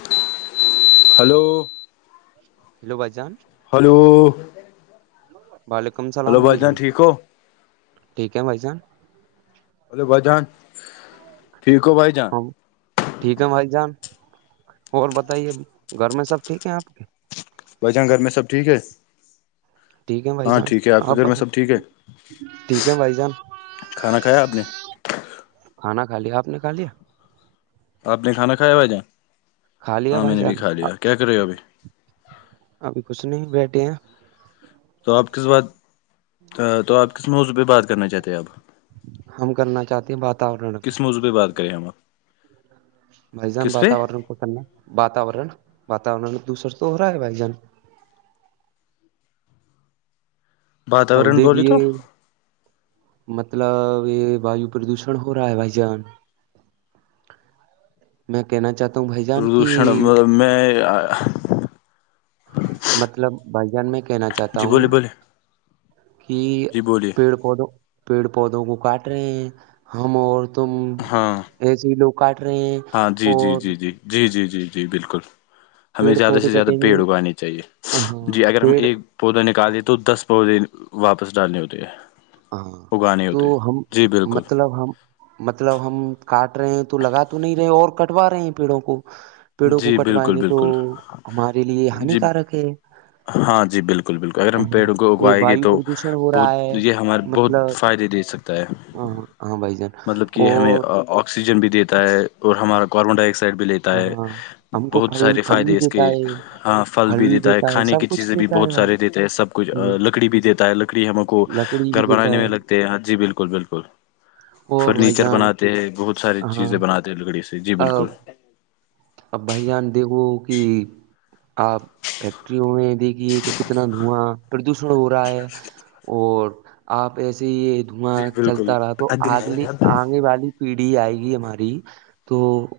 [inaudible] Hello بائیجان hello وعلیکم hello السلام بھائی جان ٹھیک ہو ٹھیک ہے بھائی جان ہلو بھائی جان ٹھیک ہو بھائی جان ہم ٹھیک ہے بھائی جان اور بتائیے گھر میں سب ٹھیک ہے آپ کے بھائی جان گھر میں سب ٹھیک ہے ٹھیک ہے بھائی ہاں جان ٹھیک ہے آپ آا کے گھر میں سب ٹھیک ہے ٹھیک ہے بھائی جان کھانا کھایا آپ نے کھانا کھا لیا آپ نے کھا لیا آپ نے کھانا کھایا بھائی جان کھا لیا ہاں بھائی میں نے بھی جان کھا لیا کیا کر رہے ہو ابھی ابھی کچھ نہیں بیٹھے ہیں تو آپ کس بات تو آپ کس موضوع پہ بات کرنا چاہتے ہیں اب ہم کرنا چاہتے ہیں واتورن پہ بھی بات کریں ہم آپ بھائی جان کس پہ واتورن کو کرنا واتورن واتورن ایک دوسر تو ہو رہا ہے بھائی جان اب واتاورن بولے دیکھیے تو مطلب یہ وایو پردوشن ہو رہا ہے بھائی جان [inaudible] میں کہنا چاہتا ہوں بھائی جان کی پردوشن میں مطلب بھائی جان میں کہنا چاہتا جی ہوں بولیے بولے کہ جی بولیے پیڑ پودو پیڑ پودوں کو کاٹ رہے ہیں ہم اور تم ہاں ایسی لوگ کاٹ ریے ہے ہاں جی جی جی جی جی جی جی جی بالکل ہمیں پیڑ زیادہ پودے سے زیادہ کٹیں گے پیڑ اگانے چاہیے ہاں جی اگر ہم پیڑ ایک پودے نکال تو دس پودے واپس ڈالنے ہوتے ہیں ہاں اگانے تو ہوتے ہیں۔ ہم جی بالکل مطلب ہم مطلب ہم کاٹ رہے ہیں تو لگا تو نہیں رہے اور کٹوا رہے ہیں پیڑوں کو پیڑوں کو جی کٹوائیں بالکل گے تو بالکل ہمارے لیے ہان جی کارک ہے ہاں جی بالکل بالکل اگر ہم پیڑوں کو یہ اگوائے گے وایو تو پردوشن ہو بہت رہا ہے یہ ہمارے بہت مطلب فائدے دے سکتا ہے ہاں ہمیں ہاں بھائی جان مطلب کہ ہمیں اور آکسیجن بھی دیتا ہے اور ہمارا کاربن ڈائی آکسائڈ بھی لیتا ہے ہاں ہم کو بہت پھل سارے پھل بھی فائدے اس دیتا کے ہے ہاں پھل بھی دیتا ہے کھانے کی سب کچھ چیزیں بھی دیتا ہے بہت بھائی سارے دیتے ہیں سب کچھ ہ لکڑی بھی دیتا ہے لکڑی ہمو کو لکڑی بھی گھر دیتا بنانے ہے میں لگتے ہیں ہاں جی بالکل بالکل اور بھائی فرنیچر جان بناتے ہیں بہت ساری ہاں چیزیں بناتے ہیں لکڑی سے جی بالکل اب اب بھائی جان دیکھوں کہ آپ فیکٹریوں میں دیکھیے کہ کتنا دھواں پردوشن ہو رہا ہے اور آپ ایسے ہی دھواں جی بالکل چلتا رہا تو آگلی آنے والی پیڑھی آئے گی ہماری تو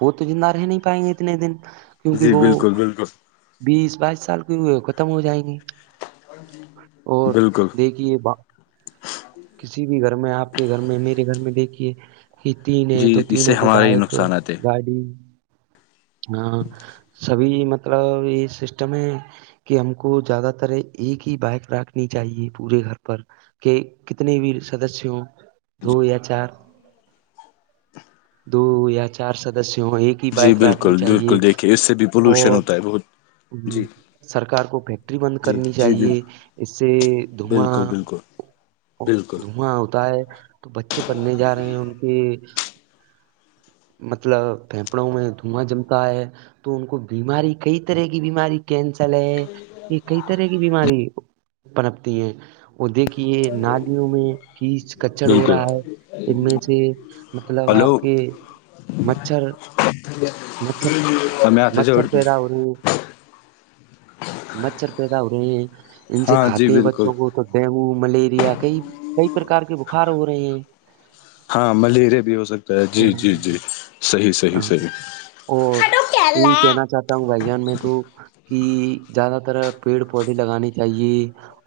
وہ تو زندہ رہ نہیں پائیں گے اتنے دن کیونک جی وہ بالکل بالکل بیس بائیس سال کی ہوئے ختم ہو جائیں گے اور بالکل دیکھیے ب کسی بھی گھر میں آپ کے گھر میں میرے گھر میں دیکھیے یہ تین ہے جی تو اس سے تینوں پہ ہمارے ہی بائک نقصانات ہیں گاڑی ہاں سبھی مطلب یہ سسٹم ہے کہ ہم کو زیادہ تر ایک ہی بائیک رکھنی چاہیے پورے گھر پر کہ کتنے بھی سدسیہ ہوں دو یا چار دو یا چار سدسیوں ایک ہی جی بائک رکھنی بالکل چاہیے بالکل دیکھیے اس سے بھی پولوشن اور ہوتا ہے بہت جی سرکار کو فیکٹری بند جی کرنی جی جی چاہیے اس سے دھواں بالکل بالکل بالکل دھواں ہوتا ہے تو بچے پڑھنے جا رہے ہیں ان کے مطلب پھیپڑوں میں دھواں جمتا ہے تو ان کو بیماری کئی طرح کی بیماری کینسر ہے یہ کئی طرح کی بیماری پنپتی ہے وہ دیکھیے نالیوں میں کچڑ ہو بالکل رہا ہے ان میں سے مطلب ہلو آپ کے مچھر میں تھا جا سوری مچھر پیدا ہو رہے ہیں ان سے ہاں جی کھاتے ہیں بالکل بچوں کو تو ڈینگو ملیریا کئی کئی پرکار کے بخار ہو رہے ہیں ہاں ملیریا بھی ہو سکتا جی جی ہاں جی صحیح صحیح ہاں صحیح کیا بھائ جان میں تو کہ زیادہ تر پیڑ پودے لگانے چاہیے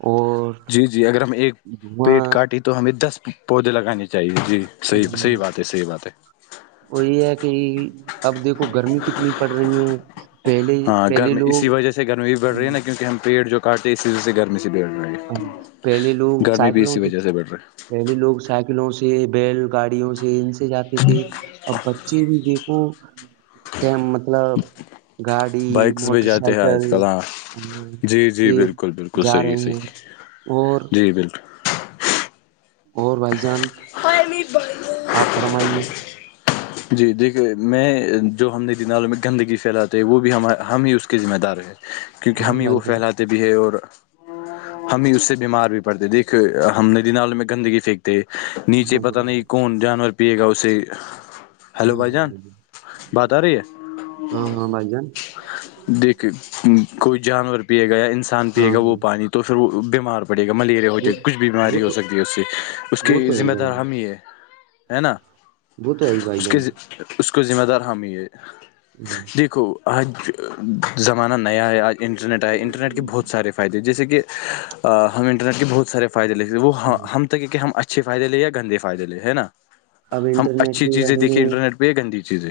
اور جی جی اگر ہم ایک دھواں پیڑ کاٹے تو تو ہمیں دس پودے لگانے چاہیے جی صحیح صحیح ہم، بات ہے صحیح بات ہے وہ یہ ہے کہ اب دیکھو گرمی کتنی پڑ رہی ہے پہلے ہاں پہلے گرمی اسی لوگ وجہ سے گرمی بھی بڑھ رہی ہے نا کیونکہ ہم پیڑ جو کاٹتے ہیں اسی وجہ سے گرمی سے بڑھ رہے ہیں ہاں پہلی لوگ سائیکلوں سے بڑھ رہی ہے پہلے لوگ سائیکلوں سے بیل گاڑیوں سے ان سے جاتے تھے اب بچے بھی دیکھ مطلب گاڑی بائکس پہ موٹر جاتے ہیں سائیکل آج کل ہاں جی جی یہ بالکل بالکل جا صحیح رہے ہیں صحیح اور جی بالکل اور بھائی جان آپ فرمائیے جی دیکھے میں جو ہم نے نالوں میں گندگی پھیلاتے وہ بھی ہم ہم ہی اس کے ذمہ دار ہیں کیونکہ ہاں ہم ہی وہ بھائی جان پھیلااتے بھی ہے اور ہم ہی اس سے بیمار بھی پڑتے ہیں دیکھے ہم ندی نالوں میں گندگی پھینکی نیچے ہاں پتا نہیں کون جانور پیے گا اسے ہیلو بھائی جان بات آ رہی ہے ہاں ہاں بھائی جان ہاں ہاں بھائی جان دیکھے کوئی جانور پیے گا یا انسان ہاں پیے گا وہ ہاں پانی توپھر وہ بیمار پڑے گا ملیریا ہو وہ جائے گا کچھ بھی وہ بیماری ہو تو سکتی ہے اس سے اس وہ کے تو ہے ہی ذمہ بھائی دار جان ہم ہی ہے ہے نا وہ تو ہے ہی بھائی اس کے جان اس کو ذمہ دار ہم ہی ہے [inaudible] دیکھو آج زمانہ نیا ہے آج انٹرنیٹ آیا انٹرنیٹ کے بہت سارے فائدے جیسے کہ ہم انٹرنیٹ کے بہت سارے فائدے لتے وہ ہم ہوں. وہ ہم تک ہیں کہ ہم اچھے فائدے یا گندے فائدے ہے نا اب ہم انٹرنیٹ اچھی کے چیزیں بارے میں دیکھیں انٹرنیٹ پہ گندی چیز ہے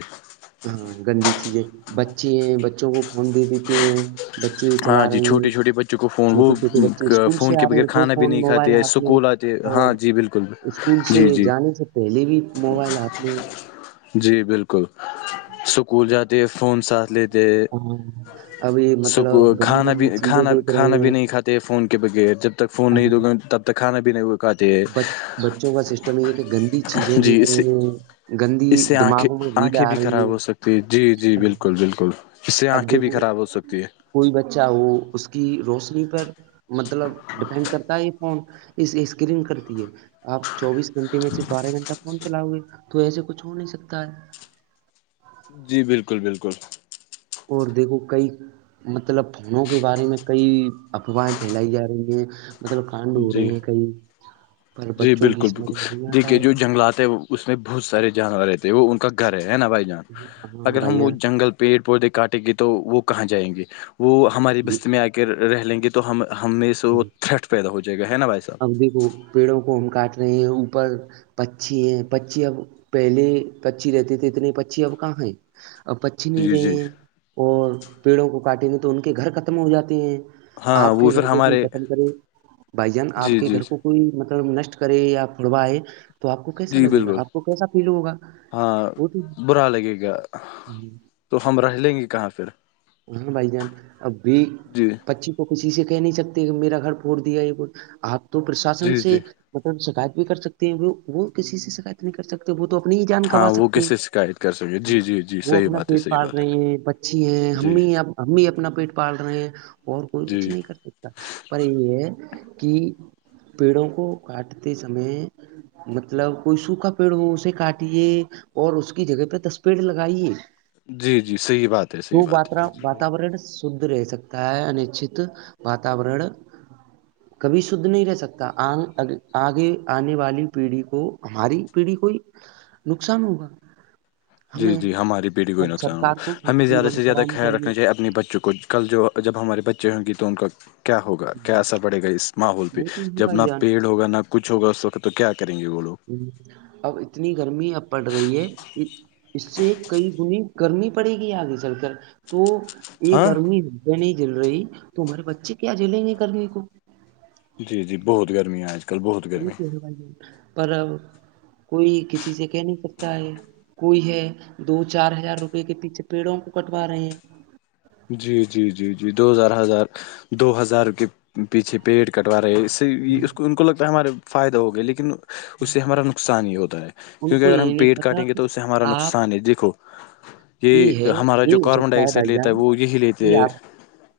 ہاں گندی چیزیں بچے ہیں بچوں کو فون دے دیتے ہیں بچے چلا ہاں جی رہے ہیں چھوٹے چھوٹے بچوں کو فون چھوٹے وہ چھوٹے بچے اسکول سے فون آ کے رہے بغیر ہیں تو کھانا بھی فون نہیں موبائل کھاتے ہے ہاتھ میں اسکول آتے اور ہاں جی بالکل اسکول سے جی جی جانے سے پہلے بھی موبائل ہاتھ میں جی بلکل اسکول جاتی ہے فون ساتھ لیتی ہاں ابھی مطلب گندی کھانا بھی گندی چیزیں کھانا دیکھ رہے کھانا بھی نہیں کھاتے فون کے بغیر جب تک فون نہیں ہیں دو گے تب تو کھانا پینے ہو بچ بچوں کا سسٹم یہ ہے کہ گندی چیزیں جی دیکھ اس رہے سے ہیں گندی اس سے آنکھیں دماغوں میں ریل آنکھیں آ بھی رہی خراب ہو ہے سکتی ہیں جی جی بلکل بلکل اب دیکھو کوئی بچہ ہو اس کی روشنی پر مطلب ڈیپینڈ کرتا ہے یہ فون اس اسکرین کرتی ہے آپ چوبیس گھنٹے میں سے بارہ گھنٹہ فون چلاؤ گے تو ایسے کچھ ہو نہیں سکتا ہے جی بلکل بلکل اور دیکھو کئی مطلب فونوں کے بارے میں کئی افواہیں پھیلائی جا رہی ہیں مطلب ٹھنڈ ہو رہے جی ہیں کئی پر جی بچوں کی بلکل بلکل سمجھ میں نہیں آتا دیکھیے جو ہے جنگلات ہے اس میں بہت سارے جانور رہتے ہیں وہ ان کا گھر ہے ہے نا بھائی جان ہاں اگر ہم وہ جنگل پیڑ پودے کاٹیں گے تو وہ کہاں جائیں گے وہ ہماری بستی بھیا میں آ کے رہ لیں گے تو ہم ہم اس اب دیکھو پیڑوں کو ہم کاٹ رہے ہیں اوپر پچھی ہے پچھی اب پہلے پچھی رہتے تھے اتنے پچھی اب کہاں ہے اب پچھی نہیں جی جی رہے اور پیڑوں کو کاٹیں گے تو ان کے گھر ختم ہو جاتے ہیں ہاں آپ وہ کے سر گھر ہمار کو ختم کرے بھائی جان آپ کے جی گھر کو کوئی مطلب نشٹ کرے یا پھڑواائے تو آپ کو کیسا جی لگے گا بالکل آپ کو کیسا فیل ہوگا ہاں وہ برا لگے گا تو تو ہم رہ لیں گے کہاں پھر ہ بھائی جان اب بھی جی پچھی تو کسی سے کہہ نہیں سکتے کہ میرا گھر پھوڑ دیا یہ آپ تو پرشاسن جی جی سے شکایت بھی کر سکتے ہیں وہ وہ کسی سے شکایت نہیں کر سکتے وہ تو اپنی ہی جان گنوا ہاں وہ سکتے کیسے شکایت کر سکے جی جی جی وہ صحیح اپنا بات ہے پیٹ صحیح پال بات ہے رہے ہیں بچ اچھی ہیں ہم جی بھی ہم بھی اپنا پیٹ پال رہے ہیں اور کوئی کچھ جی نہیں کر سک پر یہ ہے کہ پیڑوں کو کاٹتے سمے مطلب کوئی سوکھا پیڑ ہو اسے کاٹیے اور اس کی جگہ پہ دس پیڈ لگائیے جی جی صحیح بات ہے صحیح بات ہے جی جی بالکل واتاورن شھد رہ سکتا ہے انچت واتاورن [inaudible] ج [inaudible] کبھی شھد نہیں رہ سکتا آن آگے آنے والی پیڑھی کو ہماری پیڑھی کوئی نقصان ہوگا جی جی ہماری پیڑھی کو ہی نقصان ہوگا ہمیں زیادہ سے زیادہ خیال رکھنا چاہیے اپنے بچوں کو کل جو جب ہمارے بچے ہوں گے تو ان کا کیا ہوگا کیا سب پڑے گا اس ماحول پہ جب نہ پیڑ ہوگا نہ کچھ ہوگا اس وقت تو کیا کریں گے وہ لوگ ہوں [inaudible] [inaudible] اب اتنی گرمی اب پڑ رہی ہے اس سے کئی گنی گرمی پڑے گی آگے چل کر تو یہ ہاں گرمی نہیں جل رہی تمہارے بچے کیا جلیں گے گرمی کو جی جی بہت گرمیاں آج کل بہت ب گرمی پر کوئی کسی سے کہہ نہیں سکتا ہے کوئی ہے دو چار ہزار روپے کے پیچھے پیڑوں کو کٹوا رہے ہیں جی جی جی جی دو ہزار ہزار دو ہزار کے پیچھے پیڈ۔ کٹوا رہے ہے اس سے اس کو ان کو لگتا ہمارے فائدہ ہو گا لیکن اس سے ہمارا نقصان ہی ہوتا ہے ان کیونکہ کو اگر ہم یہ نہیں پیڑ پتا کاٹیں گے کہ تو اس سے ہمارا آپ نقصان ہی دیکھو یہ ہے ہمارا یہ جو ہو کاربن سکتا ڈائی ہے آکسائڈ بھائی لیتا جان وہ یہی لیتے کہ ہے آپ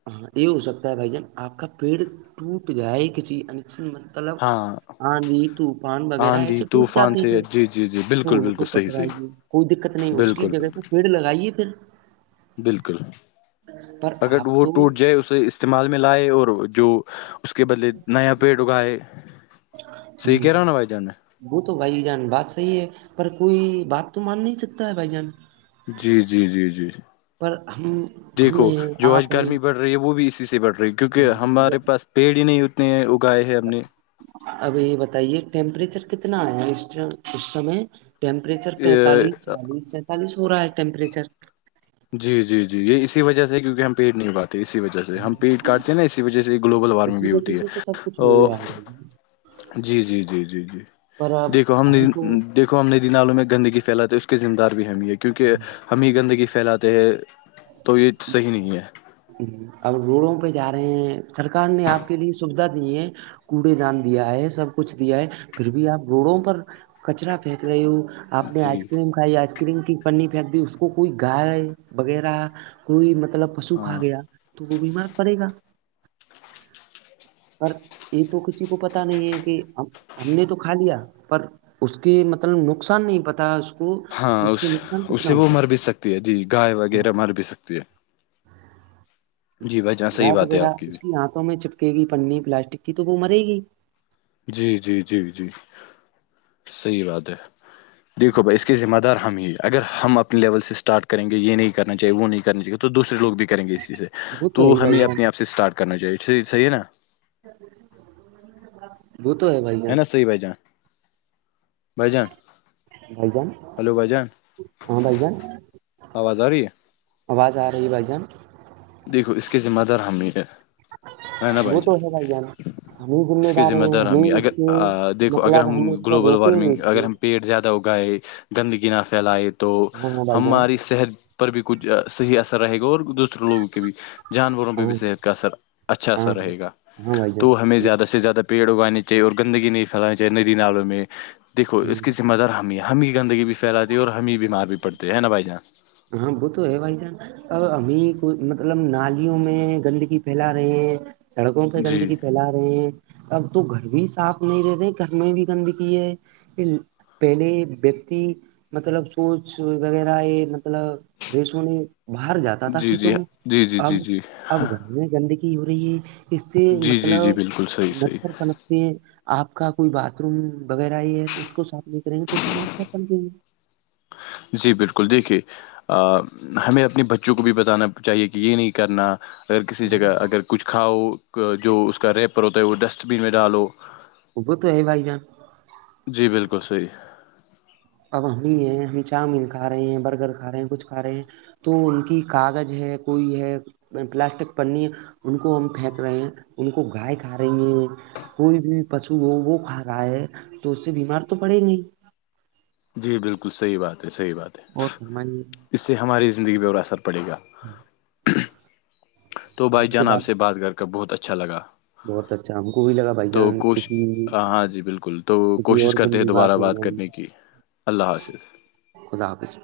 ہاں یہ ہو سکتا ہے بھائی جان آپ کا پیڑ ٹوٹ گائے کہ چیز انکسن مند مطلب ہاں آندھی طوفان وغیرہ آندھی ایسے ٹوٹ طوفان جاتے سے پھر جی جی جی تو بالکل ان کو بالکل صحیح کٹوائیے صحیح کوئی دقت نہیں اس کی بالکل جگہ سے پیڑ لگائیے پھر بلکل پر اگر آپ وہ ٹوٹ تو جائے اسے استعمال میں لائے اور جو اس کے بدلے نیا پیڈ اگائے ہی صحیح کہہ رہا ہوں نا بھائی [inaudible] جان میں [inaudible] وہ تو بھائی جان بات صحیح ہے پر کوئی بات تو مان نہیں سکتا ہے بھائی جان جی جی جی جی پر ہم ہم دیکھو ہیں جو آج آپ ہیں گرمی بڑھ رہی ہے وہ بھی اسی سے بڑھ رہی ہے کیونکہ ہمارے پاس پیڑ ہی نہیں اتنے ہیں اگائے ہیں ہم نے ابھی بتائیے ٹیمپریچر کتنا آیا اس اس سمے ٹیمپریچر پینتالیس ا- چالیس سینتالیس ہو رہا ہے ٹیمپریچر جی جی جی یہ اسی وجہ سے کیونکہ ہم پیڈ نہیں اگاتے اسی وجہ جیسے ہم پیڈ کاٹتے ہیں نا اسی وجہ سے گلوبل وارمنگ اسی بھی وجہ ہوتی ہے سے سب کچھ تو ہو ہی رہا ہے بھائی جان، جی جی جی جی جی پر اب دیکھو ہم نے تو دیکھو ہم ندی نالوں میں گندگی پھیلاتے اس کے ذمہ دار بھی ہی ہے کیونکہ ہمیں ہی گندگی پھیلاتے تو یہ صحیح نہیں ہے اب روڈوں پہ جا رہے ہیں سرکار نے آپ کے لیے سویدھا دی ہے کوڑے دان دیا ہے سب کچھ دیا ہے پھر بھی آپ روڈوں پر کچرا پھینک رہے ہو آپ نے آئس جی کریم کھائی آئس کریم کی پنی پھینک دی اس کو کوئی گائے وغیرہ کوئی مطلب تلب پشو کھا ہاں گیا تو وہ بیمار پڑے گا پر یہ تو کسی کو پتا نہیں ہے کہ ہم ہم نے تو کھا لیا پر اس کے مطلب نقصان نہیں پتا کو ہاں کہ اس سے نقصان اسے کتنا وہ ہوگا مر بھی سکتی ہے جی گائے وغیرہ مر بھی سکتی ہے جی بھائی جہاں صحیح گائے بات ہے وغیرہ آپ اس بھی کی آنتوں میں چپکے گی پنی پلاسٹک کی تو وہ مرے گی جی جی جی جی صحیح بات ہے دیکھو بھائی اس کے ذمہ دار ہم ہی اگر ہم اپنے لیول سے اسٹارٹ کریں گے یہ نہیں کرنا چاہیے وہ نہیں کرنا چاہیے تو دوسرے لوگ بھی کریں گے اس چیز سے وہ ہے تو ہی بھائی ہمیں جان اپنے آپ سے اسٹارٹ کرنا چاہیےصحی صحیح ہے نا وہ تو ہے بھائی جان صحیح بھایی جان بھائی جان بھائی جان ہلو بھائی جان ہاں بھائ جان آواز آ رہی ہے آواز آ رہی ہے بھائی جان دیکھو اس کے ذمہ دار ہم ہی ہے ہے نا بھائی وہ تو ہے جان ہم ہی اس کے ذمہ ہیں دار ہمیں ہم یہ اس کے اگر دیکھو اگر مطلب ہم اس پر گلوبل روکیں گے وارمنگ اس اگر کو ہم پیڑ زیادہ اگ گائے گندگی نہ پھیلائے تو ہاں ہاں بھائی جان ہماری صحت پر بھی کچھ صحیح اثر رہے گا اور دوسرے لوگوں کے بھی جانوروں پہ ہاں بھی صحت کا اثر اچھا ہاں اثر رہے گا ہاں ہاں بھائی تو ہمیں جان زیادہ سے زیادہ پیڑ اگانے چاہیے اور گندگی نہیں پھیلانی چاہیے ندی نالوں میں دیکھو اس کی ذمہ دار ہم ہے ہم ہی گندگی بھی پھیلاتی ہے اور ہم ہی بیمار بھی پڑتے ہے ہےنا بھائی جان ہاں بو تو ہے بھائی جان ا ابھی کو مطلب نالیوں میں گندگی پھیلا رہے ہیں سڑکوں پہ جی گندگی پھیلا رہی ہیں اب تو گھر بھی صاف نہیں رہتے گھر میں بھی گندگی ہے پہلے ویکتی مطلب سوچ وغیرہ ہے مطلب فریش ہونے باہر جاتا تھا جی کھیتوں جی میں جی جی جی اب جی اب گھر میں گندگی ہو رہی ہے اس سے جی جی جی مطلب بالکل صحیح صحیح مچھر پن آپ کا کوئی باتھ روم وغیرہ ہی ہے اس کو صاف نہیں کریں گے تو اسمیں مچھر پنپینگے جی بلکل دیکھیے آ ہمیں اپنے بچوں کو بھی بتانا چاہیے کہ یہ نہیں کرنا اگر کسی جگہ اگر کچھ کھاؤ جو اس کا ریپر ہوتا ہے وہ ڈسٹ بین میں ڈالو وہ تو ہے بھائی جان جی بلکل صحیح اب ہم بھی ہے ہم چاؤ مین کھ رہے ہیں برگر کھا رہے ہیں کچھ کھا رہے ہیں تو ان کی کاغج ہے کوئی ہے پلاسٹک پنی ہے ان کو ہم پھینک رہے ہیں ان کو گائے کھا رہی ہیں کوئی بھی پشو ہو وہ کھا رہا ہے تو اس سے بیمار تو پڑیں گے جی بلکل صحیح بات ہے صحیح بات ہے اور س میں [inaudible] اس سے ہماری زندگی پہ اور اثر پڑے گا ہوں [inaudible] تو بھائی جان آپ سے بات کر کر بہت اچھا لگا بہت اچھا ہم کو بھی لگا بھائی تو جان کوش کسی ہاں ہاں جی بلکل تو کسی کوشش اور دن کرتے ہیں بھی دوبارہ ہو بات جائے گی کرنے کی کی اللہ حافظ خدا حافظ